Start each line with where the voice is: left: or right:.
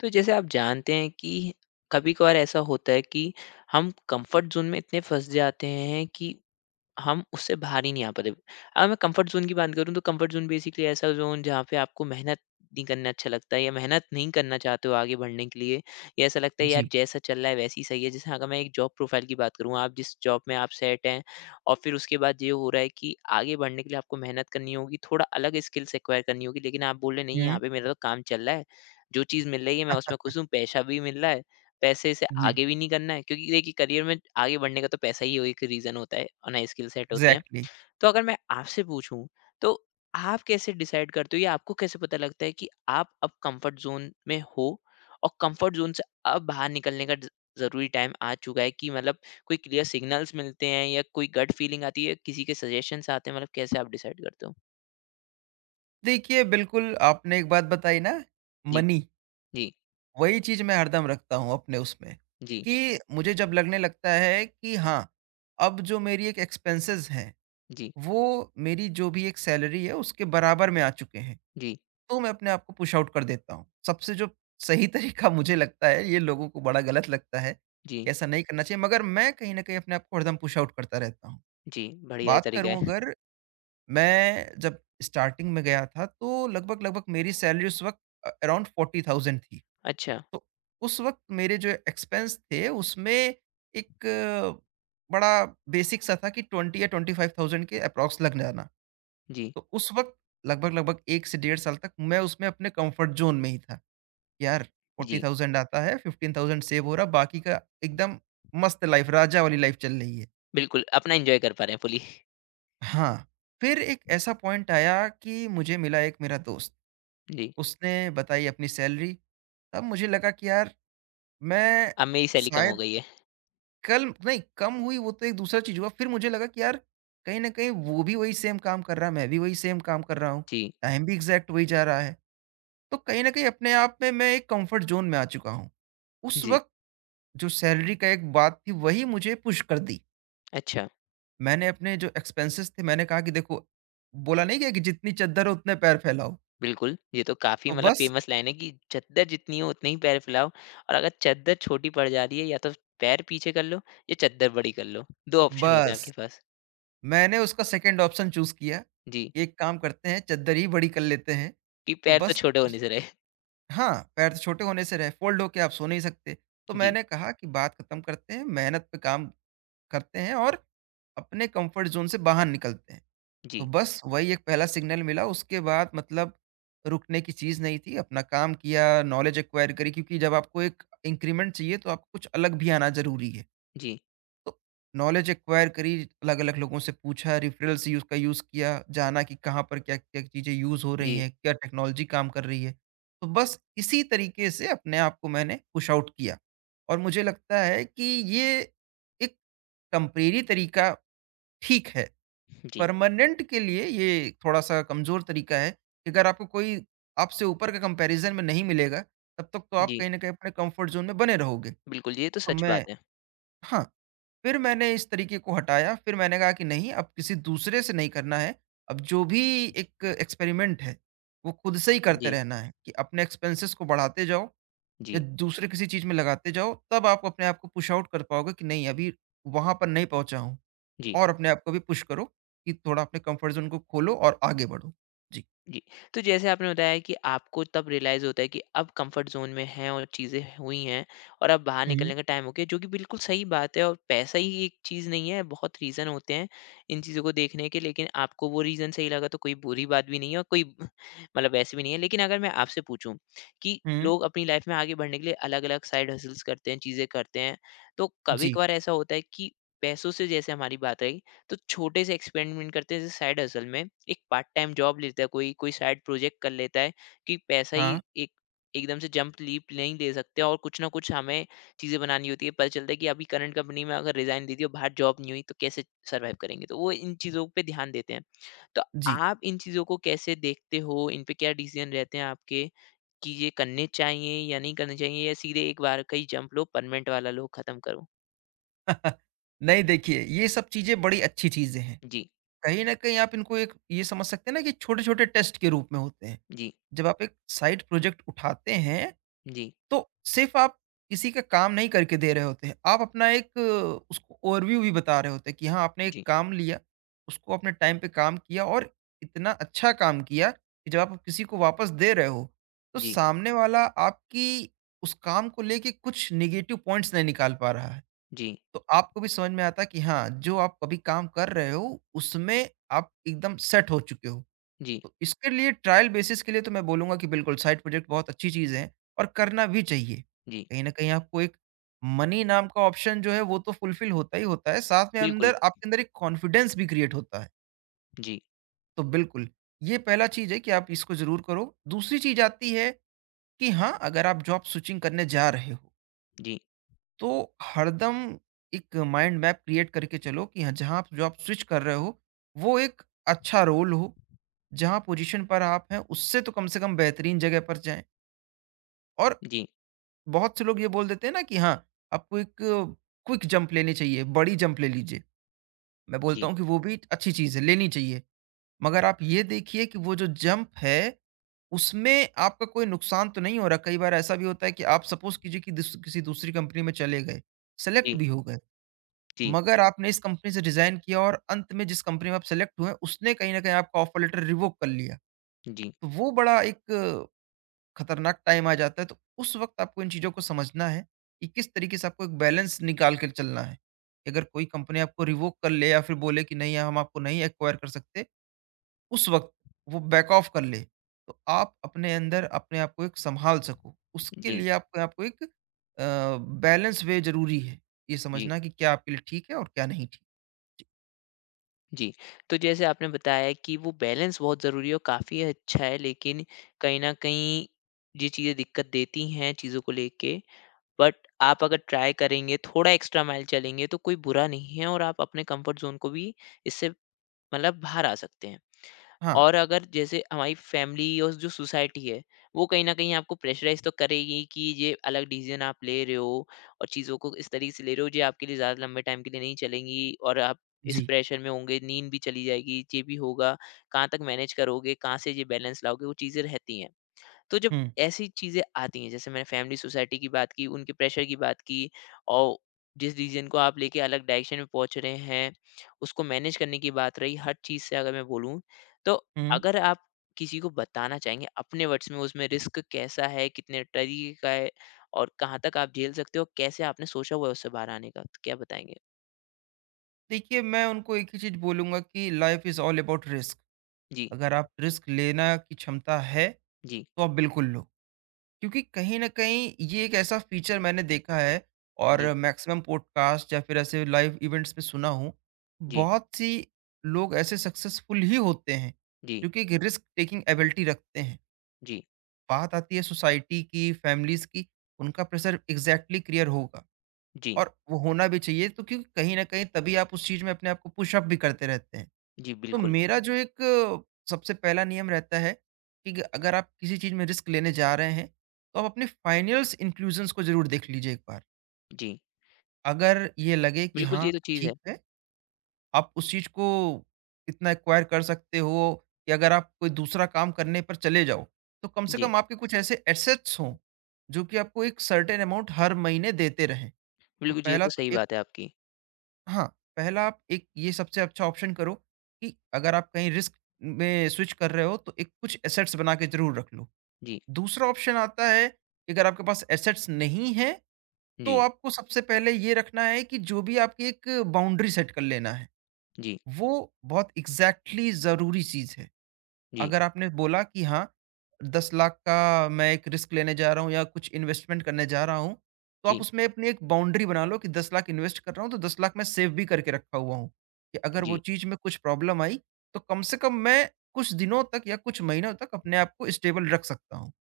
left: तो जैसे आप जानते हैं कि कभी कभार ऐसा होता है कि हम कंफर्ट जोन में इतने फंस जाते हैं कि हम उससे बाहर ही नहीं आ पाते। अगर मैं कम्फ़र्ट ज़ोन की बात करूँ तो कम्फ़र्ट ज़ोन बेसिकली ऐसा ज़ोन जहाँ पे आपको मेहनत नहीं करना अच्छा लगता है या मेहनत नहीं करना चाहते हो आगे बढ़ने के लिए या ऐसा लगता है यार
right: जी।
left: जैसा चल रहा है वैसे ही सही है। जैसे अगर मैं एक जॉब प्रोफ़ाइल की बात करूँ, आप जिस जॉब में आप सेट हैं और फिर उसके बाद ये हो रहा है कि आगे बढ़ने के लिए आपको मेहनत करनी होगी, थोड़ा अलग स्किल्स एक्वायर करनी होगी लेकिन आप बोल रहे हैं नहीं यहाँ
right: हुँ।
left: पे मेरा तो काम चल रहा है, जो चीज़ मिल रही है मैं उसमें खुश हूँ, पैसा भी मिल रहा है पैसे से
right: जी,
left: आगे भी नहीं करना है क्योंकि देखिए करियर में आगे बढ़ने का तो पैसा ही एक रीज़न होता है और नए स्किल सेट होते हैं।
right: एग्ज़ैक्टली।
left: तो अगर मैं आपसे पूछूँ तो आप कैसे डिसाइड करते हो या आपको कैसे पता लगता है कि आप अब कंफर्ट ज़ोन में हो और कंफर्ट ज़ोन से अब बाहर निकलने का ज ज़रूरी टाइम आ चुका है कि मतलब कोई क्लियर सिग्नल्स मिलते हैं या कोई गट फीलिंग आती है, किसी के सजेशंस आते हैं मतलब कैसे आप डिसाइड करते हो?
right: देखिए, बिल्कुल आपने एक बात बताई ना,
left: जी।
right: मनी।
left: जी।
right: वही चीज़ मैं हरदम रखता हूँ अपने उसमें,
left: जी।
right: कि मुझे जब लगने लगता है कि हाँ, अब जो मेरी एक एक्सपेंसेस हैं,
left: जी। जी।
right: वो मेरी जो भी एक सैलरी है, उसके बराबर में आ चुके हैं,
left: जी।
right: तो मैं अपने आप को पुश आउट कर देता हूँ। सबसे जो सही तरीका मुझे लगता है, ये लोगों को बड़ा गलत लगता है,
left: जी।
right: कि ऐसा नहीं करना चाहिए, मगर मैं कहीं न कहीं अपने आप को हरदम पुश आउट करता रहता हूँ।
left: जी, बढ़िया
right: बात
left: तरीका
right: करूँ
left: है।
right: अगर मैं जब स्टार्टिंग में गया था तो लगभग-लगभग मेरी सैलरी उस वक़्त अराउंड 40,000 थी।
left: अच्छा।
right: तो उस वक़्त मेरे जो एक्सपेंस थे उसमें एक बड़ा बेसिक सा था कि 20 या 25,000 के एप्रॉक्स लग जाना।
left: जी।
right: तो उस वक़्त लगभग-लगभग 1 से डेढ़ साल तक मैं उसमें अपने कम्फर्ट ज़ोन में ही था। यार
left: जी।
right: 40,000 आता है, 15,000 सेव हो रहा, बाकी का एकदम मस्त लाइफ़, राजा वाली लाइफ़ चल रही है।
left: बिल्कुल, अपना एन्जॉय कर पा रहे हैं फुल्ली।
right: हाँ, फिर एक ऐसा पॉइंट आया कि मुझे मिला एक मेरा दोस्त।
left: जी,
right: उसने बताई अपनी सैलरी, तब मुझे लगा कि यार, मैं
left: अब मेरी सैलरी कम हो
right: शायद
left: गई है।
right: कल नहीं कम हुई, वो तो एक दूसरा चीज़ हुआ। फिर मुझे लगा कि यार, कहीं न कहीं वो भी वही सेम काम कर रहा है, मैं भी वही सेम काम कर रहा हूँ,
left: जी।
right: टाइम भी एग्ज़ैक्ट वही जा रहा है। तो कहीं न कहीं अपने आप में मैं एक कम्फ़र्ट ज़ोन में आ चुका हूँ। उस
left: जी।
right: वक़्त जो सैलरी का एक बात थी, वही मुझे पुश कर दी।
left: अच्छा।
right: मैंने अपने जो एक्सपेंसेस थे, मैंने कहा कि देखो, बोला नहीं गया कि जितनी चद्दर हो उतने पैर फैलाओ।
left: बिल्कुल, ये तो काफ़ी
right: तो
left: मतलब
right: बस,
left: फ़ेमस लाइन है कि चद्दर जितनी हो उतने ही पैर फैलाओ और अगर चद्दर छोटी पड़ जा रही है या तो पैर पीछे कर लो या चद्दर बड़ी कर लो। 2 ऑप्शन होते हैं आपके
right: बस
left: पास।
right: मैंने उसका सेकंड ऑप्शन चूज़ किया,
left: जी,
right: एक काम करते हैं, चद्दर ही बड़ी कर लेते हैं।
left: कि
right: तो
left: पैर तो
right: बस
left: छोटे होने
right: उस
left: से रहे।
right: हाँ, पैर तो छोटे होने से रहे, फ़ोल्ड होके आप सो नहीं सकते। तो
left: जी।
right: मैंने कहा कि बात खत्म करते हैं, मेहनत पे काम करते हैं और अपने कम्फर्ट ज़ोन से बाहर निकलते हैं। तो
left: जी।
right: बस वही एक पहला सिग्नल मिला, उसके बाद मतलब रुकने की चीज़ नहीं थी, अपना काम किया, नॉलेज एक्वायर करी, क्योंकि जब आपको एक इंक्रीमेंट चाहिए तो आपको कुछ अलग भी आना ज़रूरी है।
left: जी।
right: तो नॉलेज एक्वायर करी, अलग-अलग लोगों से पूछा, रेफरल्स यूज़ का यूज़ किया, जाना कि कहाँ पर क्या-क्या चीज़ें यूज़ हो रही
left: जी।
right: हैं, क्या टेक्नोलॉजी काम कर रही है। तो बस इसी तरीके से अपने आप को मैंने पुश आउट किया और मुझे लगता है कि ये एक टेम्परेरी तरीका ठीक है,
left: जी।
right: परमानेंट के लिए ये थोड़ा-सा कमज़ोर तरीका है कि अगर आपको कोई आपसे ऊपर का कंपैरिज़न में नहीं मिलेगा, तब तक तो आप
left: जी।
right: कहीं न कहीं अपने कम्फर्ट ज़ोन में बने रहोगे।
left: बिल्कुल, ये तो
right: तो
left: सच
right: मैं
left: बात है।
right: हाँ। फिर मैंने इस तरीके को हटाया, फिर मैंने कहा कि नहीं, अब किसी दूसरे से नहीं करना है, अब जो भी एक एक्सपेरिमेंट है, वो खुद से ही करते
left: जी।
right: रहना है कि अपने एक्सपेंसेस को बढ़ाते जाओ या
left: जी।
right: दूसरे किसी चीज़ में लगाते जाओ, तब आप अपने आप को पुश आउट कर पाओगे कि नहीं, अभी वहाँ पर नहीं पहुँचा हूँ।
left: जी।
right: और अपने आप को भी पुश करो कि थोड़ा अपने कम्फर्ट ज़ोन को खोलो और आगे बढ़ो। जी।
left: जी, तो जैसे आपने बताया कि आपको तब रियलाइज़ होता है कि अब कंफर्ट ज़ोन में हैं और चीज़ें हुई हैं और अब बाहर
right: हुँ,
left: निकलने का टाइम हो गया, जो कि बिल्कुल सही बात है और पैसा ही एक चीज़ नहीं है, बहुत रीज़न होते हैं इन चीज़ों को देखने के, लेकिन आपको वो रीज़न सही लगा तो कोई बुरी बात भी नहीं है और कोई मतलब वैसे भी नहीं है। लेकिन अगर मैं आपसे पूछूँ कि
right: हुँ।
left: लोग अपनी लाइफ में आगे बढ़ने के लिए अलग-अलग साइड हसल्स करते हैं, चीज़ें करते हैं, तो
right: जी।
left: कभी-कभार ऐसा होता है कि पैसों से जैसे हमारी बात रही तो छोटे से एक्सपेरिमेंट करते हैं जैसे साइड हसल में एक पार्ट टाइम जॉब लेता है कोई कोई साइड प्रोजेक्ट कर लेता है कि पैसा ही
right: हाँ,
left: एक एकदम से जंप लीप नहीं ले सकते और कुछ ना कुछ हमें चीज़ें बनानी होती है पता चलता है कि अभी करंट कंपनी में अगर रिजाइन दे दिया बाहर जॉब नहीं हुई तो कैसे सर्वाइव करेंगे तो वो इन चीज़ों पे ध्यान देते हैं तो
right: जी।
left: आप इन चीज़ों को कैसे देखते हो इन पे क्या डिसीजन रहते हैं आपके कि ये करने चाहिए या नहीं करने चाहिए या सीधे एक बार का ही जंप लो परमानेंट वाला लो खत्म करो।
right: नहीं, देखिए, ये सब चीज़ें बड़ी अच्छी चीज़ें हैं।
left: जी।
right: कहीं न कहीं आप इनको एक ये समझ सकते हैं ना कि छोटे-छोटे टेस्ट के रूप में होते हैं।
left: जी।
right: जब आप एक साइड प्रोजेक्ट उठाते हैं,
left: जी।
right: तो सिर्फ़ आप किसी का काम नहीं करके दे रहे होते हैं। आप अपना एक उसको ओवरव्यू भी बता रहे होते हैं कि हाँ, आपने एक
left: जी।
right: काम लिया, उसको अपने टाइम पे काम किया और इतना अच्छा काम किया कि जब आप किसी को वापस दे रहे हो, तो
left: जी।
right: सामने वाला आपकी उस काम को लेके कुछ नेगेटिव पॉइंट्स नहीं निकाल पा रहा है।
left: जी।
right: तो आपको भी समझ में आता कि हाँ, जो आप अभी काम कर रहे हो, उसमें आप एकदम सेट हो चुके हो।
left: जी।
right: तो इसके लिए ट्रायल बेसिस के लिए तो मैं बोलूँगा कि बिल्कुल साइड प्रोजेक्ट बहुत अच्छी चीज़ है और करना भी चाहिए।
left: जी,
right: कहीं न कहीं आपको एक मनी नाम का ऑप्शन जो है वो तो फुलफिल होता ही होता है, साथ में
left: बिल्कुल।
right: अंदर आपके अंदर एक कॉन्फिडेंस भी क्रिएट होता है।
left: जी।
right: तो बिल्कुल, ये पहला चीज़ है कि आप इसको ज़रूर करो। दूसरी चीज़ आती है कि हाँ, अगर आप जॉब स्विचिंग करने जा रहे हो,
left: जी।
right: तो हरदम एक माइंड मैप क्रिएट करके चलो कि हाँ, जहाँ आप जो आप स्विच कर रहे हो, वो एक अच्छा रोल हो, जहाँ पोजीशन पर आप हैं, उससे तो कम से कम बेहतरीन जगह पर जाएँ। और
left: जी।
right: बहुत से लोग ये बोल देते हैं ना कि हाँ, आपको एक क्विक जंप लेनी चाहिए, बड़ी जंप ले लीजिए। मैं बोलता
left: जी।
right: हूँ कि वो भी अच्छी चीज़ है, लेनी चाहिए। मगर आप ये देखिए कि वो जो जंप है, उसमें आपका कोई नुकसान तो नहीं हो रहा। कई बार ऐसा भी होता है कि आप सपोज़ कीजिए कि दिस किसी दूसरी कंपनी में चले गए, सेलेक्ट
left: जी।
right: भी हो गए। मगर आपने इस कंपनी से रिज़ाइन किया और अंत में जिस कंपनी में आप सेलेक्ट हुए, उसने कहीं न कहीं आपका ऑफ़र लेटर रिवोक कर लिया।
left: जी। जी।
right: तो वो बड़ा एक खतरनाक टाइम आ जाता है। तो उस वक़्त आपको इन चीज़ों को समझना है कि किस तरीके से आपको एक बैलेंस निकाल के चलना है। अगर कोई कंपनी आपको रिवोक कर ले या फिर बोले कि नहीं, हम आपको नहीं एक्वायर कर सकते, उस वक़्त वो बैक ऑफ कर ले, तो आप अपने अंदर अपने आप को एक सँभाल सको। उसके
left: जी।
right: लिए आपको आपको एक अ, बैलेंस वे ज़रूरी है। ये
left: जी।
right: समझना कि क्या आपके लिए ठीक है और क्या नहीं ठीक।
left: जी। तो जैसे आपने बताया कि वो बैलेंस बहुत ज़रूरी है और काफ़ी अच्छा है, लेकिन कहीं न कहीं ये चीज़ें दिक्कत देती हैं चीज़ों को लेके, बट आप अगर ट्राई करेंगे, थोड़ा एक्स्ट्रा माइल चलेंगे, तो कोई बुरा नहीं है और आप अपने कम्फर्ट ज़ोन को भी इससे मतलब बाहर आ सकते हैं।
right: हाँ।
left: और अगर जैसे हमारी फैमिली और जो सोसाइटी है, वो कहीं न कहीं आपको प्रेशराइज़ तो करेगी कि ये अलग डिसीज़न आप ले रहे हो और चीज़ों को इस तरीके से ले रहे हो, ये आपके लिए ज़्यादा लंबे टाइम के लिए नहीं चलेंगी और आप इस
right: जी।
left: प्रेशर में होंगे, नींद भी चली जाएगी, ये भी होगा, कहाँ तक मैनेज करोगे, कहाँ से ये बैलेंस लाओगे, वो चीज़ें रहती हैं। तो जब
right: हुँ,
left: ऐसी चीज़ें आती हैं जैसे मैंने फैमिली सोसाइटी की बात की, उनके प्रेशर की बात की और जिस डिसीज़न को आप लेके अलग डायरेक्शन में पहुँच रहे हैं, उसको मैनेज करने की बात रही, हर चीज़ से अगर मैं बोलूँ, तो
right: हुँ।
left: अगर आप किसी को बताना चाहेंगे अपने वर्ड्स में उसमें रिस्क कैसा है, कितने तरीके का है और कहाँ तक आप झेल सकते हो, कैसे आपने सोचा हुआ है उससे बाहर आने का, तो क्या बताएँगे?
right: देखिए, मैं उनको एक ही चीज़ बोलूँगा कि life is all about risk.
left: जी।
right: अगर आप रिस्क लेना की क्षमता है,
left: जी।
right: तो आप बिल्कुल लो। क्योंकि कहीं न कहीं ये एक ऐसा फीचर मैंने देखा है और
left: जी।
right: मैक्सिमम पॉडकास्ट या फिर ऐसे लाइव इवेंट्स में सुना हूँ,
left: जी।
right: बहुत सी लोग ऐसे सक्सेसफुल ही होते हैं,
left: जी।
right: क्योंकि एक रिस्क टेकिंग एबिलिटी रखते हैं।
left: जी।
right: बात आती है सोसाइटी की, फैमिलीज़ की, उनका प्रेशर एग्ज़ैक्टली क्लियर होगा।
left: जी।
right: और वो होना भी चाहिए तो, क्योंकि कहीं न कहीं तभी आप उस चीज़ में अपने आप को पुश अप भी करते रहते हैं।
left: जी,
right: तो
left: बिल्कुल।
right: मेरा जो एक सबसे पहला नियम रहता है कि ग अगर आप किसी चीज़ में रिस्क लेने जा रहे हैं, तो आप अपने फाइनल्स इंक्लूजन्स को ज़रूर देख लीजिए एक बार।
left: जी,
right: अगर ये लगे कि
left: बिल्कुल
right: हाँ,
left: ये तो चीज़ है।
right: ठीक है, आप उस चीज़ को इतना एक्वायर कर सकते हो कि अगर आप कोई दूसरा काम करने पर चले जाओ, तो कम से
left: जी,
right: कम आपके कुछ ऐसे एसेट्स हों, जो कि आपको एक सर्टेन अमाउंट हर महीने देते रहें। तो
left: बिल्कुल ये
right: पहला
left: तो
right: तो
left: सही
right: एक
left: बात है आपकी।
right: हाँ, पहला आप एक ये सबसे अच्छा ऑप्शन करो कि अगर आप कहीं रिस्क में स्विच कर रहे हो, तो एक कुछ एसेट्स बना के ज़रूर रख लो।
left: जी।
right: दूसरा ऑप्शन आता है कि अगर आपके पास एसेट्स नहीं है, तो
left: जी।
right: आपको सबसे पहले ये रखना है कि जो भी आपकी एक बाउंड्री सेट कर लेना है।
left: जी।
right: वो बहुत एग्ज़ैक्टली ज़रूरी चीज़ है।
left: जी।
right: अगर आपने बोला कि हाँ, 10 लाख का मैं एक रिस्क लेने जा रहा हूँ या कुछ इन्वेस्टमेंट करने जा रहा हूँ, तो आप
left: जी।
right: उसमें अपनी एक बाउंड्री बना लो कि 10 लाख इन्वेस्ट कर रहा हूँ, तो 10 लाख मैं सेव भी करके रखा हुआ हूँ, कि अगर
left: जी।
right: वो चीज़ में कुछ प्रॉब्लम आई, तो कम से कम मैं कुछ दिनों तक या कुछ महीनों तक अपने आप को स्टेबल रख सकता हूँ।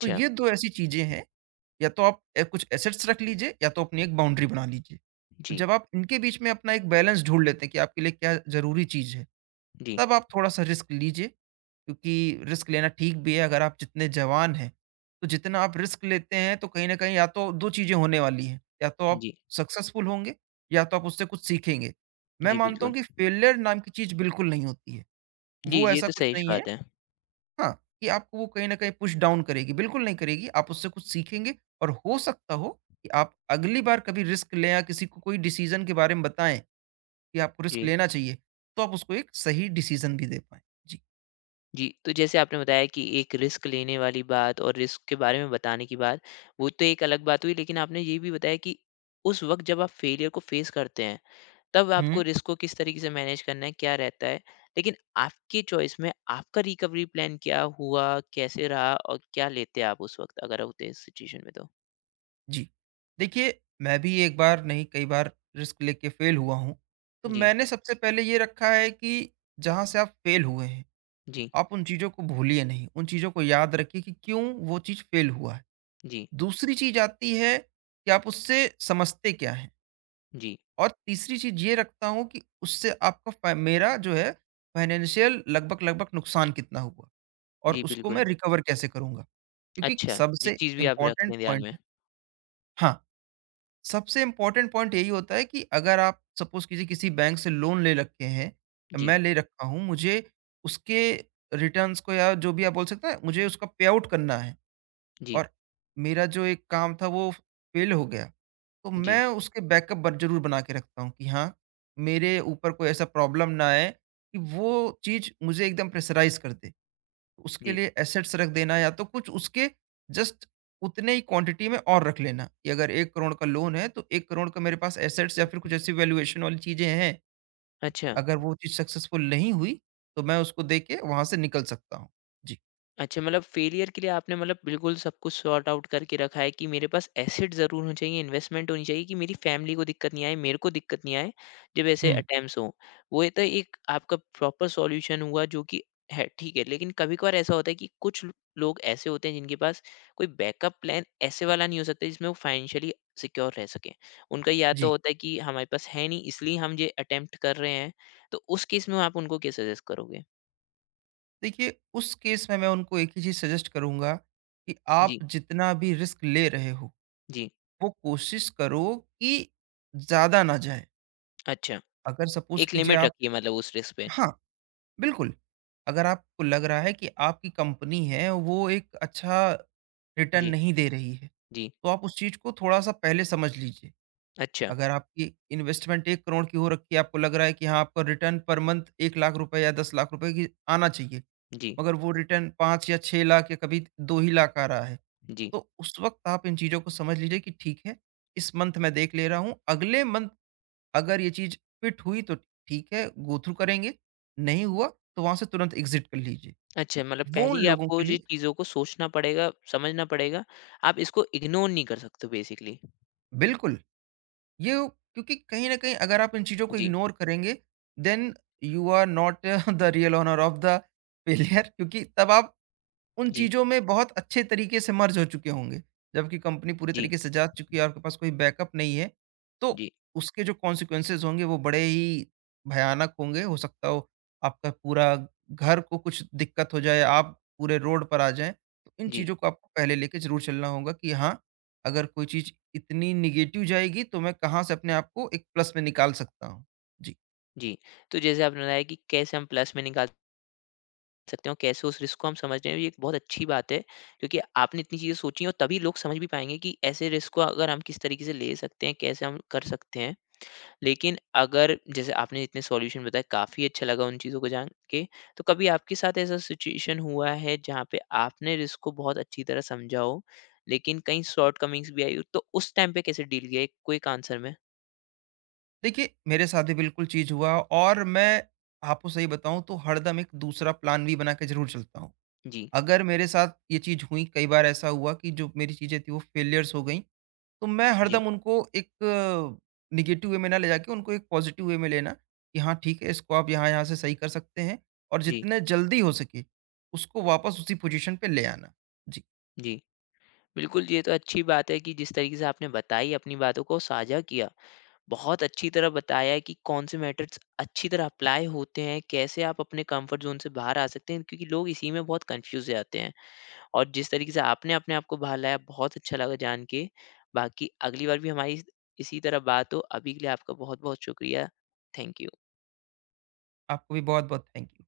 right: तो ये दो ऐसी चीज़ें हैं, या तो आप कुछ एसेट्स रख लीजिए या तो अपनी एक बाउंड्री बना लीजिए। तो
left: जी।
right: जब आप इनके बीच में अपना एक बैलेंस ढूंढ लेते हैं कि आपके लिए क्या ज़रूरी चीज़ है,
left: जी।
right: तब आप थोड़ा सा रिस्क लीजिए, क्योंकि रिस्क लेना ठीक भी है अगर आप जितने जवान हैं, तो जितना आप रिस्क लेते हैं तो कहीं न कहीं या तो 2 चीज़ें होने वाली हैं, या तो आप
left: जी।
right: सक्सेसफुल होंगे या तो आप उससे कुछ सीखेंगे। मैं
left: जी,
right: मानता
left: बिल्कुल।
right: हूँ कि फेलियर नाम की चीज़ बिल्कुल नहीं होती है,
left: जी,
right: वो
left: ये
right: ऐसा
left: तो
right: कुछ
left: सही श
right: नहीं है।
left: बात है।
right: हाँ, कि आपको वो कहीं न कहीं पुश डाउन करेगी, बिल्कुल नहीं करेगी, आप उससे कुछ सीखेंगे और हो सकता हो कि आप अगली बार कभी रिस्क लें या किसी को कोई डिसीज़न के बारे में बताएँ कि आपको रिस्क
left: जी।
right: लेना चाहिए, तो आप उसको एक सही डिसीज़न भी दे पाएँ। जी।
left: जी, तो जैसे आपने बताया कि एक रिस्क लेने वाली बात और रिस्क के बारे में बताने की बात, वो तो एक अलग बात हुई, लेकिन आपने ये भी बताया कि उस वक़्त जब आप फेलियर को फेस करते हैं, तब आपको
right: हुँ।
left: रिस्क को किस तरीके से मैनेज करना है, क्या रहता है। लेकिन आपकी चॉइस में आपका रिकवरी प्लान क्या हुआ, कैसे रहा और क्या लेते आप उस वक़्त अगर होते इस सिचुएशन में तो?
right: जी। देखिए, मैं भी एक बार नहीं कई बार रिस्क लेके फ़ेल हुआ हूँ। तो
left: जी।
right: मैंने सबसे पहले ये रखा है कि जहाँ से आप फ़ेल हुए हैं,
left: जी।
right: आप उन चीज़ों को भूलिए नहीं, उन चीज़ों को याद रखिए कि क्यों वो चीज़ फ़ेल हुआ है।
left: जी।
right: दूसरी चीज़ आती है कि आप उससे समझते क्या हैं
left: जी।
right: और तीसरी चीज़ ये रखता हूँ कि उससे आपका फ़ा मेरा जो है फ़ाइनेंशियल लगभग-लगभग नुकसान कितना हुआ और
left: जी,
right: उसको
left: बिल्कुल।
right: मैं रिकवर कैसे करूँगा? क्योंकि
left: अच्छा, ये
right: सबसे
left: चीज़ भी आप रखते
right: इम्पोर्टेंट
left: हैं ध्यान में।
right: पॉइंट है। हाँ। सबसे इम्पोर्टेंट पॉइंट यही होता है कि अगर आप सपोज़ कीजिए किसी बैंक से लोन ले रखे हैं,
left: जी।
right: मैं ले रखा हूँ, मुझे उसके रिटर्न्स को या जो भी आप बोल सकते हैं, मुझे उसका पे आउट करना है।
left: जी।
right: और मेरा जो एक काम था वो फ़ेल हो गया। तो
left: जी।
right: मैं उसके बैकअप ब ज़रूर बना के रखता हूँ कि हाँ, मेरे ऊपर कोई ऐसा प्रॉब्लम ना आए कि वो चीज़ मुझे एकदम प्रेशराइज़ कर दे। उसके
left: जी।
right: लिए एसेट्स रख देना, या तो कुछ उसके जस्ट उतने ही क्वांटिटी में और रख लेना कि अगर एक करोड़ का लोन है तो एक करोड़ का मेरे पास एसेट्स या फिर कुछ ऐसी वैल्यूएशन वाली चीजें हैं।
left: अच्छा।
right: अगर वो चीज सक्सेसफुल नहीं हुई तो मैं उसको दे के वहां से निकल सकता हूँ। जी।
left: अच्छा, मतलब फेलियर के लिए आपने मतलब बिल्कुल सब कुछ सॉर्ट आउट करके रखा है कि मेरे पास एसेट ज़रूर होने चाहिए, इन्वेस्टमेंट होनी चाहिए कि मेरी फैमिली को दिक्कत नहीं आए, मेरे को दिक्कत नहीं आए, जब ऐसे
right: हम्म।
left: अटेम्प्ट्स हों। वो ये तो एक आपका प्रॉपर सॉल्यूशन हुआ जो कि है, ठीक है। लेकिन कभी-कभार ऐसा होता है कि कुछ ल लोग ऐसे होते हैं जिनके पास कोई बैकअप प्लान ऐसे वाला नहीं हो सकता जिसमें वो फाइनेंशियली सिक्योर रह सकें। उनका या तो
right: जी।
left: होता है कि हमारे पास है नहीं इसलिए हम ये अटेम्प्ट कर रहे हैं, तो उस केस में आप उनको क्या सजेस्ट करोगे?
right: देखिए, उस केस में मैं उनको एक ही चीज सजेस्ट करूंगा कि आप
left: जी।
right: जितना भी रिस्क ले रहे हो,
left: जी।
right: वो कोशिश करो कि ज्यादा ना जाए।
left: अच्छा।
right: अगर सपोज
left: एक
right: कीजिए
left: लिमिट
right: आप
left: रखी है मतलब उस रिस्क पे।
right: हाँ, बिल्कुल। अगर आपको लग रहा है कि आपकी कंपनी है वो एक अच्छा रिटर्न
left: जी।
right: नहीं दे रही है,
left: जी।
right: तो आप उस चीज़ को थोड़ा-सा पहले समझ लीजिए।
left: अच्छा।
right: अगर आपकी इन्वेस्टमेंट 1 करोड़ की हो रखी है, आपको लग रहा है कि हाँ, आपका रिटर्न पर मंथ 1 लाख रुपए या 10 लाख रुपए की आना चाहिए,
left: जी।
right: मगर वो रिटर्न 5 या 6 लाख या कभी 2 ही लाख आ रहा है,
left: जी।
right: तो उस वक़्त आप इन चीज़ों को समझ लीजिए कि ठीक है, इस मंथ मैं देख ले रहा हूँ, अगले मंथ अगर ये चीज़ फिट हुई तो ठीक है, गो थ्रू करेंगे, नहीं हुआ तो वहाँ से तुरंत एग्ज़िट कर लीजिए।
left: अच्छा, मतलब
right: वो
left: पहले
right: उन
left: ही
right: लोगों
left: आपको
right: के
left: ये
right: लिए।
left: चीज़ों को सोचना पड़ेगा, समझना पड़ेगा। आप इसको इग्नोर नहीं कर सकते हो बेसिकली।
right: बिल्कुल, ये, क्योंकि कहीं न कहीं अगर आप इन चीज़ों को
left: जी।
right: इग्नोर करेंगे, then you are not the real owner of the failure क्योंकि तब आप उन
left: जी।
right: चीज़ों में बहुत अच्छे तरीके से मर्ज हो चुके होंगे, जबकि कंपनी पूरे
left: जी।
right: तरीके से जा चुकी है, आपके पास कोई बैकअप नहीं है। तो
left: जी।
right: उसके जो कॉन्सिक्वेंसेज़ होंगे वो बड़े ही भयानक होंगे। हो सकता हो आपका पूरा घर को कुछ दिक्कत हो जाए, आप पूरे रोड पर आ जाएँ। तो इन
left: जी।
right: चीज़ों को आपको पहले लेके ज़रूर चलना होगा कि हाँ, अगर कोई चीज़ इतनी नेगेटिव जाएगी तो मैं कहाँ से अपने आप को एक प्लस में निकाल सकता हूँ। जी।
left: जी। तो जैसे आपने बताया कि कैसे हम प्लस में निकाल सकते हैं और कैसे उस रिस्क को हम समझ रहे हैं, ये एक बहुत अच्छी बात है। क्योंकि आपने इतनी चीज़ें सोची हैं और तभी लोग समझ भी पाएँगे कि ऐसे रिस्क को अगर हम किस तरीके से ले सकते हैं, कैसे हम कर सकते हैं। लेकिन अगर जैसे आपने इतने सॉल्यूशन बताए, काफ़ी अच्छा लगा उन चीज़ों को जान के। तो कभी आपके साथ ऐसा सिचुएशन हुआ है जहाँ पे आपने रिस्क को बहुत अच्छी तरह समझा हो, लेकिन कहीं शॉर्टकमिंग्स भी आई हो, तो उस टाइम पे कैसे डील किया, एक क्विक आंसर में?
right: देखिए, मेरे साथ भी बिल्कुल चीज़ हुआ और मैं आपको सही बताऊँ तो हरदम एक दूसरा प्लान भी बना के ज़रूर चलता हूँ।
left: जी।
right: अगर मेरे साथ ये चीज़ हुई, कई बार ऐसा हुआ कि जो मेरी चीज़ें थी वो फेलियर्स हो गई, तो मैं
left: जी।
right: हरदम उनको एक नेगेटिव वे में ना ले जाके उनको एक पॉज़िटिव वे में लेना कि हाँ ठीक है, इसको आप यहाँ-यहाँ से सही कर सकते हैं और
left: जी।
right: जितने जल्दी हो सके उसको वापस उसी पोज़ीशन पे ले आना। जी।
left: जी। बिल्कुल, ये तो अच्छी बात है कि जिस तरीके से आपने बताई अपनी बातों को साझा किया। बहुत अच्छी तरह बताया कि कौन से मैटर्स अच्छी तरह अप्लाई होते हैं, कैसे आप अपने कम्फर्ट ज़ोन से बाहर आ सकते हैं क्योंकि लोग इसी में बहुत कन्फ्यूज़ हो जाते हैं। और जिस तरीके से आपने अपने आप को बाहर लाया बहुत अच्छा लगा जान के। बाकी अगली बार भी हमारी इसी तरह बात हो। अभी के लिए आपका बहुत-बहुत शुक्रिया। Thank you.
right: आपको भी बहुत-बहुत थैंक यू।